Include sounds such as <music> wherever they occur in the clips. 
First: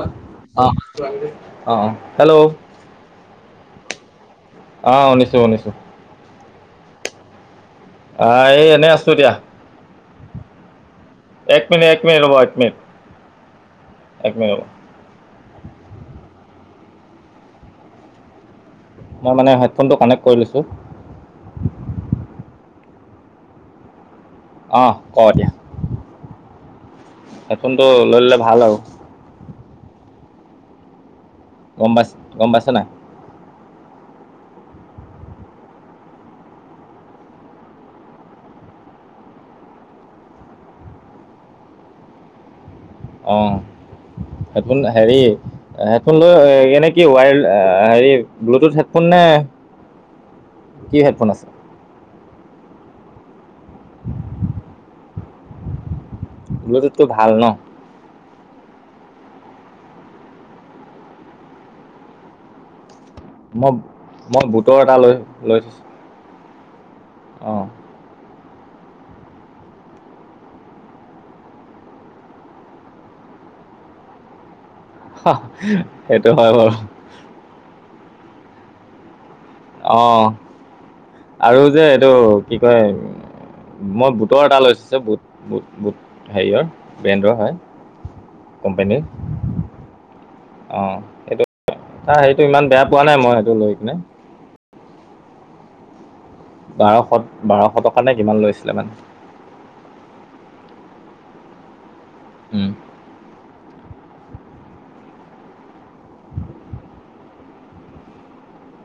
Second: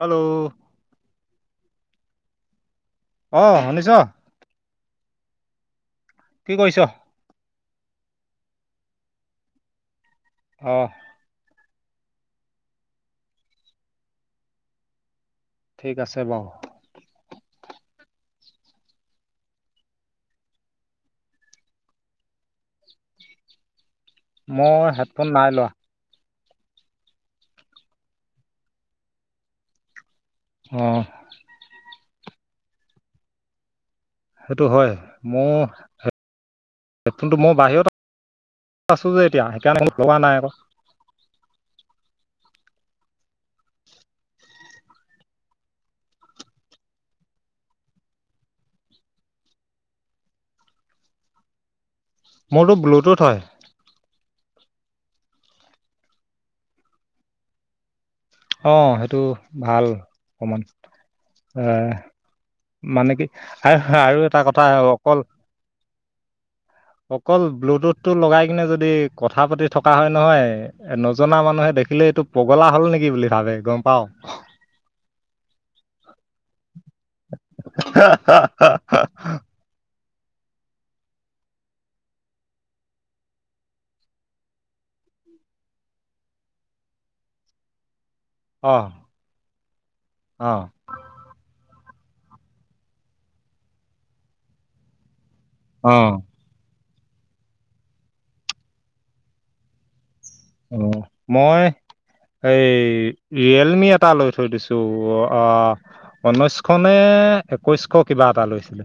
Hello অহ, অহ hello. অ, শুনিছ? অহ, শুনিছো, শুনিছো। কি কৈছ? আহ, এই এনেই আছো দিয়া। অহ। এক মিনিট এক মিনিট হব এক মিনিট এক মিনিট হ'ব। ঠিক আছে বাওঁ। মই মানে হেডফোনটো কানেক্ট কৰি লৈছো। মোৰ হেডফোন নাই লোৱা। সডফোনটো লৈ ললে ভাল আৰু। আহ। গম পাইছ গম পাইছ নাই? সেইটো হয়। মোৰ হেডফোনটো মই বাহিৰত আছো যে এতিয়া, সেইকাৰণে লগা নাই আকৌ। অ, হেডফোন হেৰি হেডফোন লৈ এনে কি ৱায় হেৰি ব্লুটুথ হেডফোন নে? কি হেডফোন আছে? মোৰ তো ব্লুটুথ হয়। ব্লুটুথ তো ভাল ন? অ, সেইটো ভাল অকমান। এ, মানে কি মই আৰু এটা মই কথা বুটৰ এটা লৈ অকল লৈ থৈছোঁ অকল অ', ব্লুটুথ টো লগাই কিনে যদি কথা পাতি থকা হয় নহয় এ নজনা মানুহে দেখিলে এইটো পগলা হল নেকি বুলি ভাবে। গম পাও। সেইটো হয় বাৰু। <inaudible> অঁ, আৰু যে এইটো কি কয়? মই বুটৰ এটা লৈছো বুট বু বুট হেৰিৰ ব্ৰেণ্ডৰ হয়। অ কোম্পানী। অ, সেইটো সেইটো ইমান বেয়া পোৱা নাই মই সেইটো লৈ কিনে। অ। বাৰশ বাৰশ টকা নে কিমান লৈছিলে মানে। অ, মই এই উম, ৰিয়েলমি এটা লৈ থৈ দিছো। ত' আহ উনৈশ শ নে একৈশ শ কিবা এটা লৈছিলে।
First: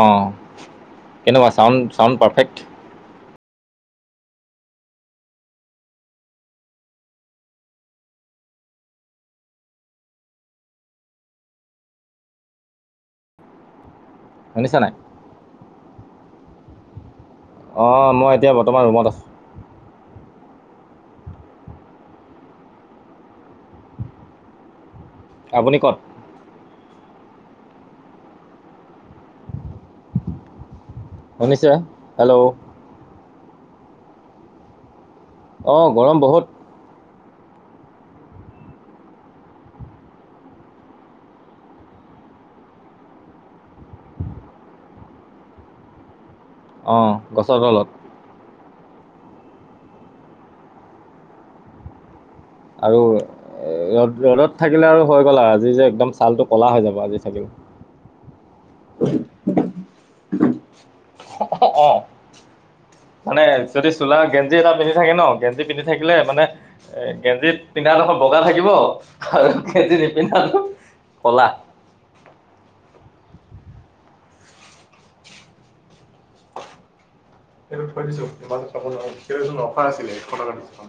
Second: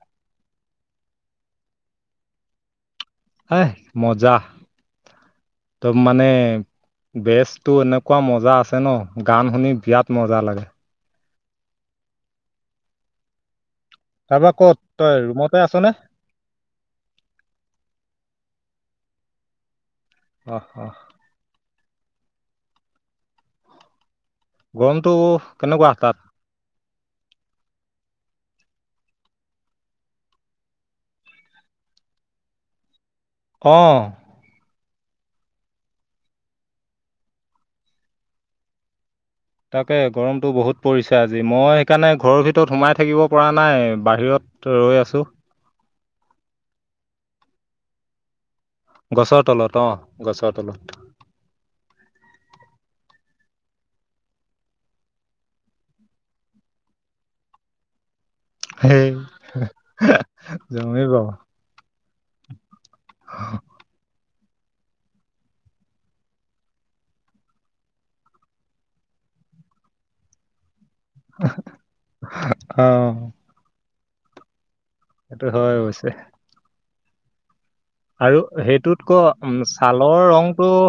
অঁ কেনেকুৱা চাউণ্ড চাউণ্ড পাৰফেক্ট? এ, মজা। তম মানে, বেছটো এনেকুৱা মজা আছে ন, গান শুনি বিৰাট মজা লাগে। তাপা শুনিছে কত, নাই তই ৰুমতে আছ নে? অঁ, মই এতিয়া বৰ্তমান ৰুমত আছোঁ। অহ, অহ। গৰমটো আপুনি কেনেকোৱা ক'ত তাত <unintelligible> শুনিছে হেল্ল' অ অঁ গৰম বহুত তাকে গৰমটো বহুত পৰিছে আজি মই সেইকাৰণে ঘৰৰ ভিতৰত সোমাই থাকিব পৰা নাই বাহিৰত <unintelligible> ত ৰৈ আছো অঁ গছৰ তলত গছৰ তলত অ গছৰ তলত আৰু এ ৰ'দ ৰ'দত থাকিলে আৰু হৈ গ'ল আজি যে একদম ছালটো ক'লা হৈ যাব আজি থাকিলে <unintelligible> সেই জমেই বাৰু অ <inaudible> মানে যদি চোলা গেঞ্জি এটা পিন্ধি থাকে ন গেঞ্জি পিন্ধি থাকিলে মানে এ গেঞ্জি পিন্ধা <unintelligible> বগা থাকিব আৰু খেতি নিপিন্ধাটো ক'লা অ সেইটো হয় অৱশ্যে এটো থৈ দিছো আৰু ইমান বোৰ খাব সেইটোতকৈ নোৱাৰো উম, এইবোৰ অফাৰ ছালৰ আছিলে ৰংটো দিছ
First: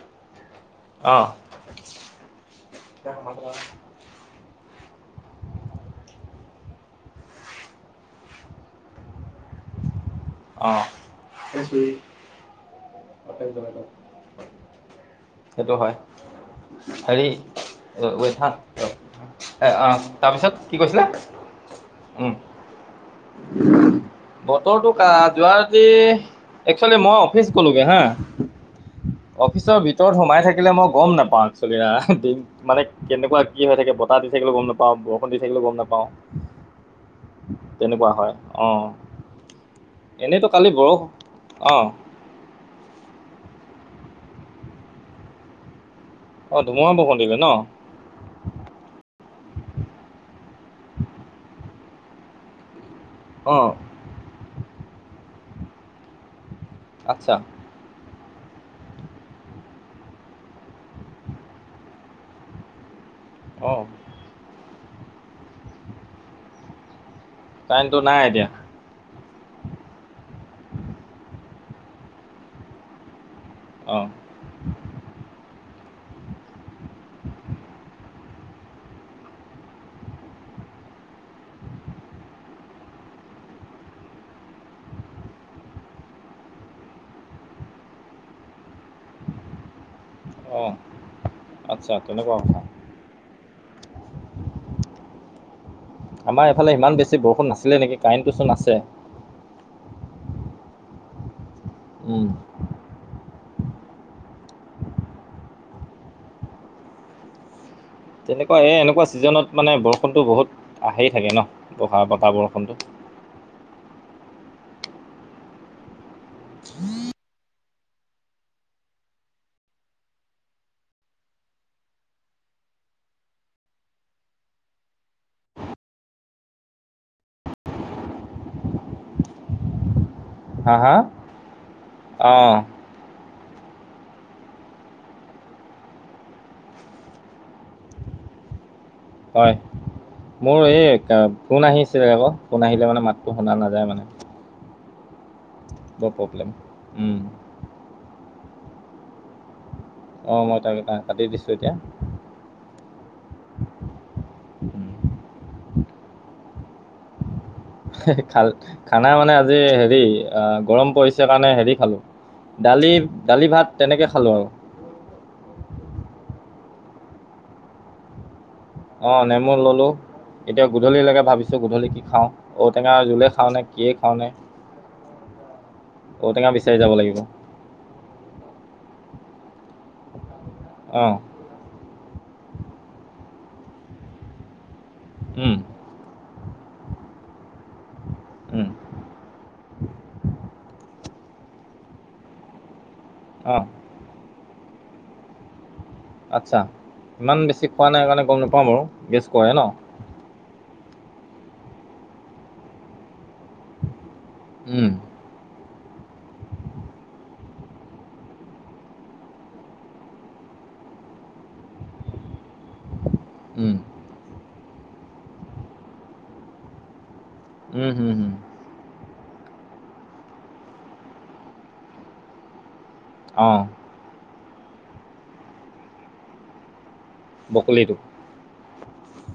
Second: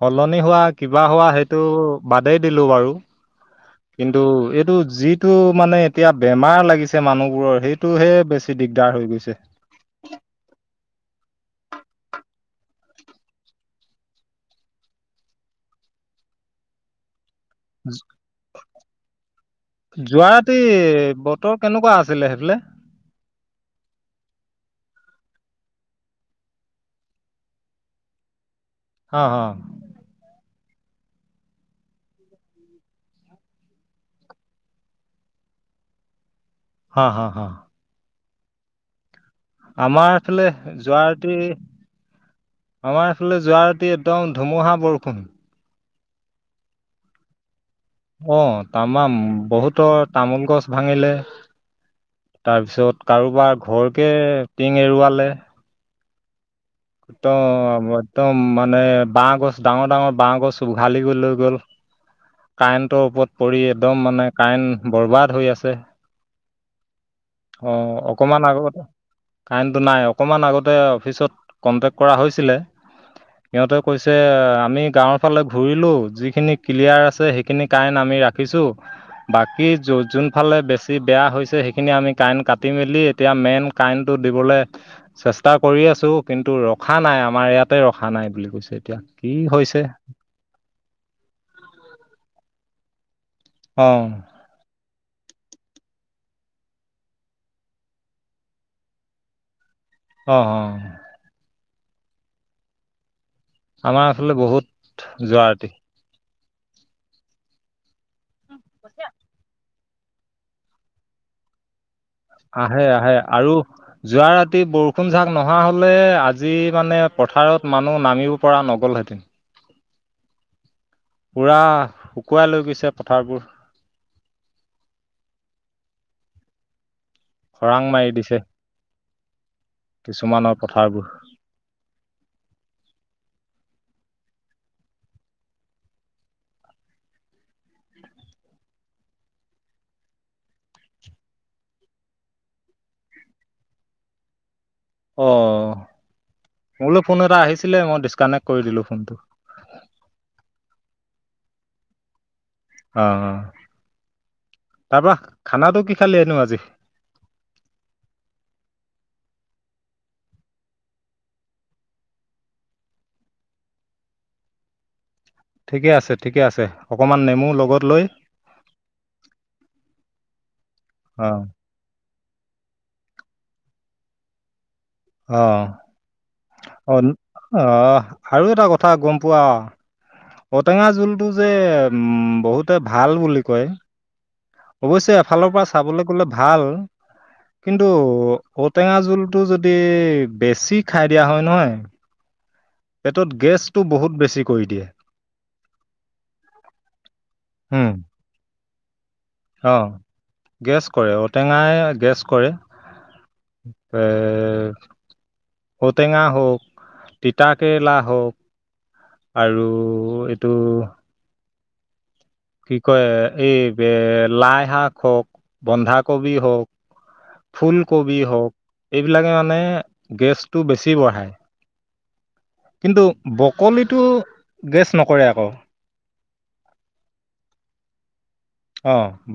সলনি হোৱা কিবা হোৱা সেইটো বাদেই দিলো বাৰু কিন্তু এইটো যিটো মানে এতিয়া বেমাৰ লাগিছে মানুহবোৰৰ সেইটোহে বেছি দিগদাৰ হৈ গৈছে <inaudible> সেইটো হয় হেৰি যো- অ ঠান অ <unintelligible> এ অহ যোৱা তাৰপিছত ৰাতি কি কৈছিলা বতৰ কেনেকুৱা আছিলে উম সেইফালে? বতৰটো যোৱা ৰাটি একচুৱেলি মই অফিচ গলোগে হা হা হা অফিচৰ ভিতৰত সোমাই থাকে থাকিলে মই গম নাপাওঁ একচলি মানে কেনেকুৱা কি হৈ থাকে বতাহ দি থাকিলো গম নাপাওঁ বৰষুণ দি থাকিলো <unintelligible> গম নাপাওঁ হা হা হা তেনেকুৱা হয় অঁ আমাৰ এইফালে এনেইতো কালি বৰষুণ যোৱাৰাতি অঁ আমাৰ এইফালে যোৱাৰাতি <unintelligible> ৰাতি একদম ধুমুহা বৰষুণ অ ধূমুহা বৰষুণ দিছে ন <unintelligible> অ তামাম বহুতৰ তামোল গছ ভাঙিলে তাৰপিছত কাৰোবাৰ ঘৰকে টিং এৰুৱালে ত আচ্ছা মই <unintelligible> একদম মানে বাহ গছ ডাঙৰ ডাঙৰ বাহ গছ উঘালি গৈ লৈ গ'ল <unintelligible> কাৰেণ্টৰ ওপৰত পৰি অ একদম মানে কাৰেণ্ট বৰবাদ হৈ আছে অ কাৰেণ্টটো নাই অকমান এতিয়া আগতে কাৰেণ্টটো নাই অকমান আগতে অফিচত কণ্টেক কৰা হৈছিলে সিহঁতে অ কৈছে আমি গাঁৱৰ ফালে ঘূৰি যিখিনি ক্লিয়াৰ আছে সেইখিনি কাৰেণ্ আমি ৰাখিছো। বাকী যোন ফালে বেছি বেয়া হৈছে সেইখিনি আমি কাৰেণ্ট কাটি মেলি এতিয়া মেইন কাৰেণ্টটো দিবলে চেষ্টা কৰি আছো, কিন্তু ৰখা নাই। আমাৰ ইয়াতে ৰখা নাই বুলি কৈছে। এতিয়া কি হৈছে? অ আচ্ছা তেনেকুৱা কথা? অ। আমাৰ এইফালে ইমান বেছি বৰষুণ নাছিলে নেকি? কাৰেণ্টটো চোন আছে। অ হ। উম। আমাৰ আচলতে বহুত যোৱা ৰাতি। তেনেকুৱা এ এনেকুৱা ছিজনত মানে বৰষুতো বহুত আহেই থাকে ন? বতাহ বৰষুণটো আহে আহে আৰু যোৱা ৰাতি বৰষুণ জাক নহা হলে আজ যি মানে পথাৰত মানুহ নামিব পৰা নগলহেঁতেন পুৰা শুকুৱাই লৈ গৈছে পথাৰবোৰ <inaudible> খৰাং মাৰি দিছে কিছুমানৰ হা হা পথাৰবোৰ অ হয়। মোৰ এই ফোন আহিছিলে আক, ফোন আহিলে মানে মাতটো শুনা নাযায় মানে। অ বৰ প্ৰব্লেম মোলে উম ফোন এটা আহিছিলে মই ডিচকানেক্ট কৰি দিলো ফোনটো। অ মই তাক কাটি দিছোঁ এতিয়া। অ অ তাৰ পৰা খানাটো কি? খালি নো আজি? খ খানা মানে আজি হেৰি গৰম পৰিছে কাৰণে হেৰি খালো দালি দালি ভাত তেনেকে খালোঁ আৰু। ঠিকে আছে ঠিকে আছে অকনমান নেমু লগত লৈ অ নেমু ললো, এতিয়া গধূলি লাগে অ ভাবিছো গধূলি কি খাওঁ? ঔটেঙাৰ জোলে খাওঁনে কিয়ে খাওঁ নে? অ ঔটেঙা বিচাৰি যাব অ লাগিব অ আৰু এটা কথা গম পোৱা। ঔটেঙা অঁ জোলটো যে উম বহুতে ভাল বুলি কয়। অৱশ্যে এফালৰ উম, পৰা চাবলৈ গ'লে ভাল কিন্তু কিন্তু উম, ঔটেঙা জোলটো যদি বেছি খাই দিয়া হয় নহয়। পেটত অঁ গেছটো বহুত বেছি কৰি দিয়ে। আচ্ছা ইমান বেছি খোৱা উম নাই কাৰণে গম নাপাাওঁ বাৰু গেছ কৰে ন অ গেছ কৰে ঔটেঙাই গেছ কৰে। পে উম, ঔ টেঙা হওঁক তিতা কেৰেলা হওঁক আৰু এইটো কি কয় এই উম, লাই শাক বন্ধাকবি হওঁক উম, হুম, ফুলকবি হুম। হওঁক এই এইবিলাকে মানে গেছটো বেছি বঢ়াই কিন্তু অঁ বকলিটো গেছ নকৰে আকৌ বকলিটো অ ব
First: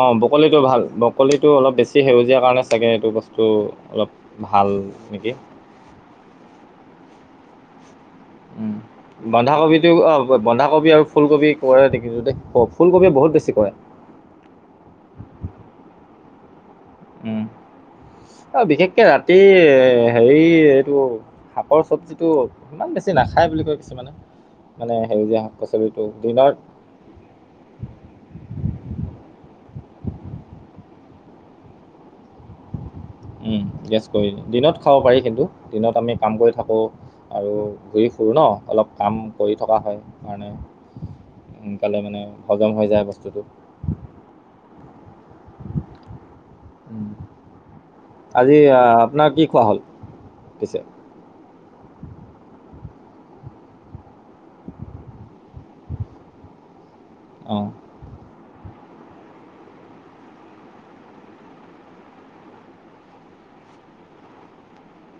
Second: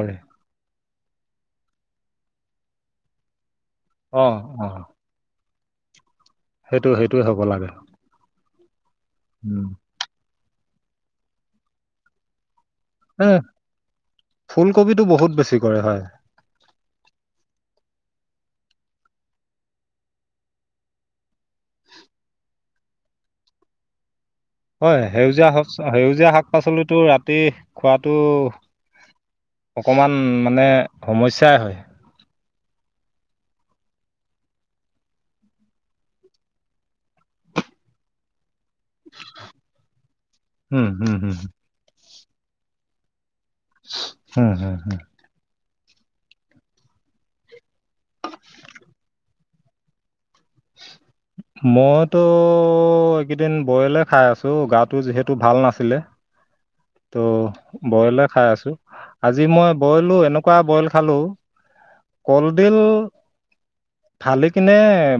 অ ব্ৰকলিটো ভাল ব্ৰকলিটো অলপ বেছি সেউজীয়া কাৰণে চাগে এইটো বস্তু অলপ অ অ ভাল নেকি? সেইটো সেইটোৱে হ'ব লাগে। উম উম বন্ধাকবি টো অ বন্ধাকবি আৰু ফুলকবি কৰে দেখিছোঁ দে হ ফুলকবি টো বহুত বেছি কৰে হয়। উম অ বিশেষকে ৰাতি হেৰি এইটো। শাকৰ চবজি টো ইমান বেছি নাখায় বুলি কয় কিছুমানে। মানে হয় সেউজীয়া শাক পাচলিটো সেউজীয়া শাক দিনত পাচলিটো ৰাতি খোৱাটো অকণমান মানে সমস্যাই হয়। উম গেছ কৰি দিনত খাব পাৰি কিন্তু দিনত আমি কাম কৰি থাকো। আৰু ঘূৰি ফুৰোঁ ন। অলপ কাম কৰি থকা হয় সেইকাৰণে উম হুম হুম সোনকালে মানে হজম হৈ যায় বস্তুটো হম হম হম। উম। আজি আ আপোনাৰ কি খোৱা হ'ল পিছে উ মইতো এইকেইদিন বইলে খাই আছো গাটো যিহেতু ভাল নাছিলে। ত অ', বইলে খাই আছো। আজি মই বইলো এনেকুৱা বইল খালো। কলডিল ঢালি কিনে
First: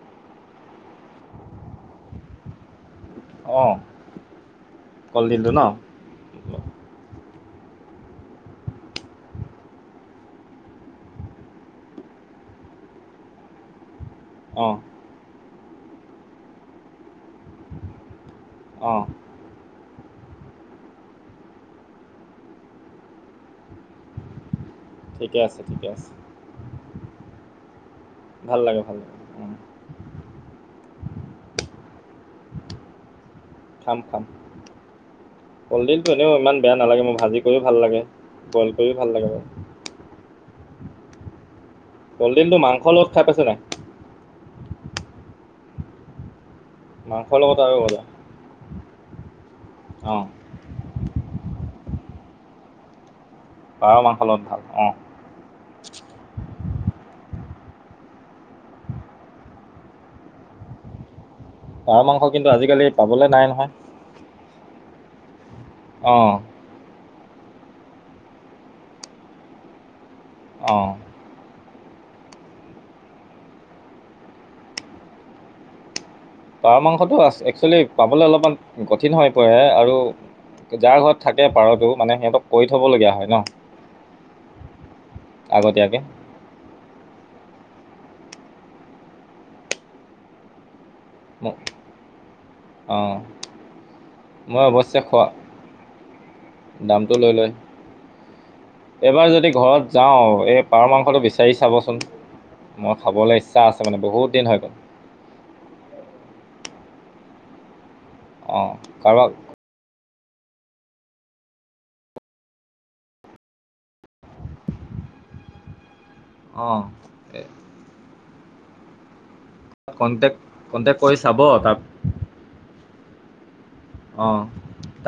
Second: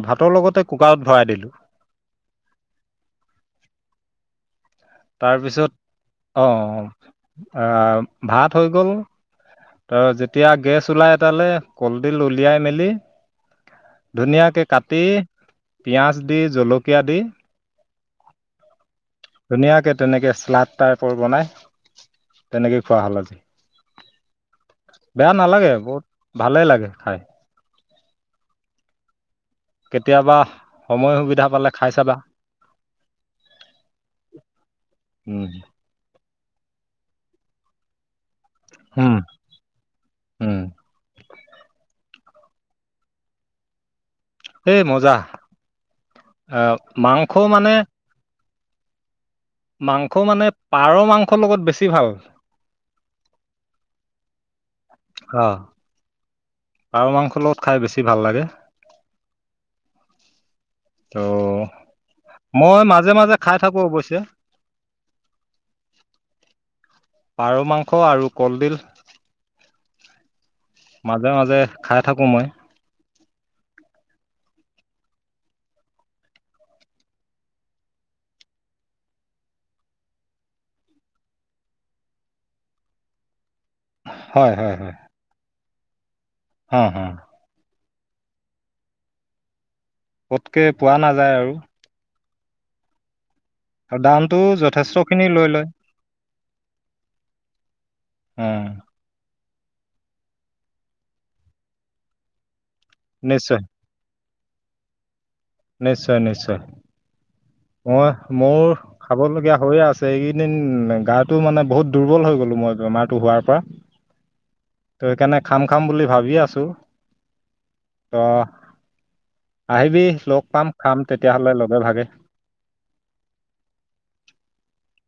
ভাতৰ লগতে কুকাৰত ভৰাই দিলো। অঁ তাৰপিছত অ ভাত হৈ গ'ল। তাৰ যেতিয়া গেছ ওলাই এতালে কলডিল উলিয়াই মেলি ধুনীয়াকে অ'। কাটি পিঁয়াজ দি জলকীয়া দি অ ধুনীয়াকে তেনেকে শ্লাদ টাইপৰ বনাই তেনেকেই খোৱা হ'ল আজি বেয়া ঠিকে আছে নালাগে ঠিকে আছে বহুত ভালে লাগে খাই। ভাল লাগে ভাল লাগে উ কেতিয়াবা সময় সুবিধা পালে খাই চাবা। খাম খাম উম কলদিলটো এনেও ইমান বেয়া নালাগে মোৰ ভাজি কৰিও ভাল লাগে। বইল কৰিও উম ভাল লাগে বাৰু উম কলডিলটো মাংসৰ লগত খাই পাইছে নাই এ মজা আহ মাংস মাংসৰ লগত মানে আৰু মজা অঁ মাংস মানে পাৰৰ মাংস লগত বেছি ভাল পাৰ মাংসৰ লগত ভাল অঁ অ পাৰ মাংস লগত খাই বেছি ভাল লাগে ত পাৰ মাংস কিন্তু আজিকালি মই মাজে পাবলৈ মাজে নাই খাই নহয় থাকো অৱশ্যে অহ পাৰ মাংস আৰু কলডিল অঁ মাজে মাজে খাই থাকো মই পাৰ মাংসটো একচুৱেলি পাবলৈ অলপমান কঠিন হৈ পৰে আৰু যাৰ ঘৰত থাকে পাৰতো মানে সিহঁতক কৰি থব লগীয়া হয় ন হয় হয় হয় আগতীয়াকৈ হ হ পতকে পোৱা নাযায় আৰু অ আৰু দামটো মই অৱশ্যে খোৱা যথেষ্টখিনি লৈ লয় দামটো লৈ লয় অ এইবাৰ যদি ঘৰত যাওঁ এই পাৰ মাংসটো বিচাৰি চাবচোন মই খাবলৈ নিশ্চয় ইচ্ছা আছে মানে বহুত দিন হৈ গ'ল নিশ্চয় নিশ্চয় মই অঁ মোৰ কাৰোবাক খাবলগীয়া হৈ আছে এইকেইদিন গাটো মানে বহুত দুৰ্বল হৈ গলো মই বেমাৰটো হোৱাৰ পৰা। ত সেইকাৰণে খাম খাম বুলি ভাবি আছো অ ত আহিবি কণ্টেক্ট লগ পাম খাম কণ্টেক্ট কৰি চাব তেতিয়াহ'লে তাক লগে ভাগে অ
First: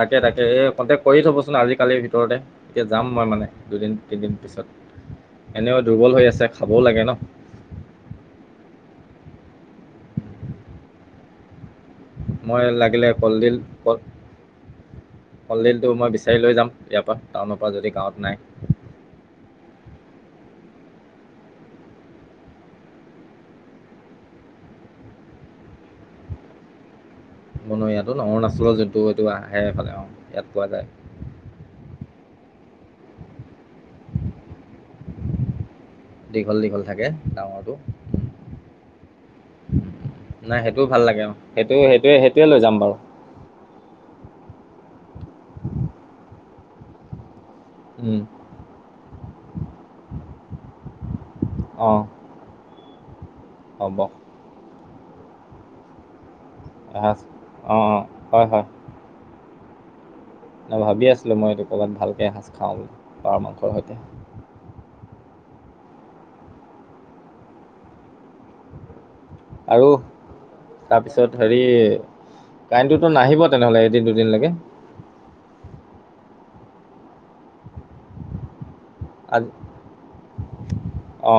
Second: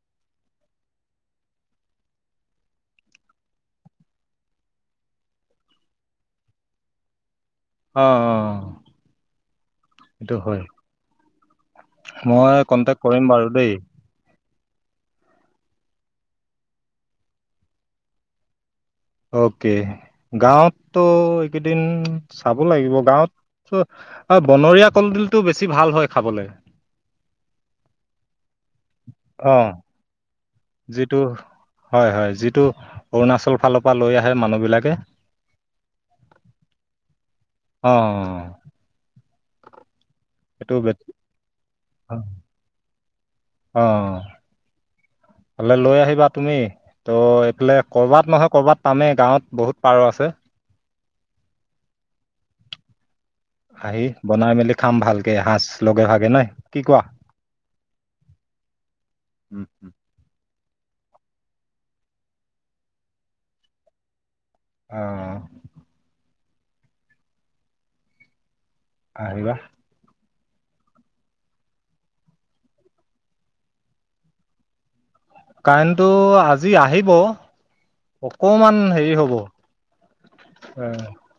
তাকে তাকে এই কণ্টেক্ট কৰি থবচোন আজি কালিৰ ভিতৰতে এতিয়া যাম মই মানে দুদিন তিনিদিন পিছত এনেও দুৰ্বল হৈ আছে খাবও লাগে ন অ অ সেইটো হয় মই কন্টেক্ট লাগিলে কৰিম বাৰু কলডিল দেই কত? কলডিলটো মই বিচাৰি লৈ যাম ইয়াৰ পৰা টাউনৰ পৰা যদি গাঁৱত নাই অকে গাঁৱতো এইকেইদিন চাব লাগিব গাঁৱত বনৰীয়া কলডিলটো বেছি ভাল হয় খাবলৈ বনৰিয়াটো অৰুণাচলৰ জোনটো এইটো অ আহে মানে অহ। যিটো হয় -হয় যিটো অৰুণাচলৰ ফালৰ পৰা লৈ আহে মানুহ বিলাকে। দীঘল দীঘল থাকে ডাঙৰটো অ <unintelligible> নাই সেইটো সেইটোও বে ভাল লাগে আৰু সেইটো সেইটোৱে সেইটোৱে লৈ যাম বাৰু পালে লৈ আহিবা তুমি ত' এইফালে উম, কৰবাত নহয় কৰবাত পামেই গাঁৱত বহুত পাৰ আছে। অহ আহি বনাই মেলি খাম ভালকে এসাজ লগে ভাগে নাই কি কোৱা অঁ অঁ হয় হয় উম উম নহ ভাবি আছিলো মইটো ক'ৰবাত ভালকে এসাঁজ খাওঁ বুলি পাৰ মাংসৰ সৈতে অ আহিবা আৰু তাৰপিছত হেৰি কাৰেণ্টটোতো নাহিব তেনেহলে এদিন দুদিন লৈকে কাৰেনটো আজি আহিব অকমান দেৰি হব অ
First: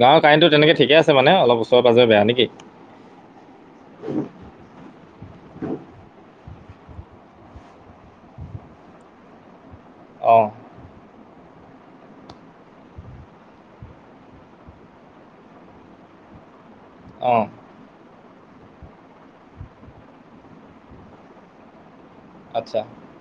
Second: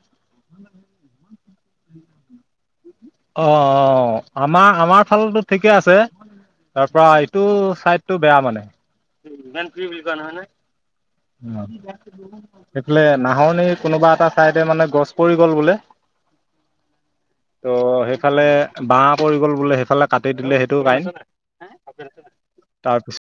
গাঁৱৰ কাৰেণ্টো তেনেকে ঠিকে আছে মানে অলপ ওচৰে পাজৰে বেয়া নেকি অ অ আমাৰ আমাৰ ফালেটো ঠিকে আছে তাৰ পৰা ইটো চাইটো বেয়া মানে অঁ সেইফালে নাহৰনি কোনোবা এটা চাইডে মানে গছ পৰি গ'ল বোলে। <inaudible> অহ ত' সেইফালে বাঁহ পৰি গ'ল বোলে সেইফালে কাটি দিলে সেইটো কাইন। আচ্ছা তাৰপিছ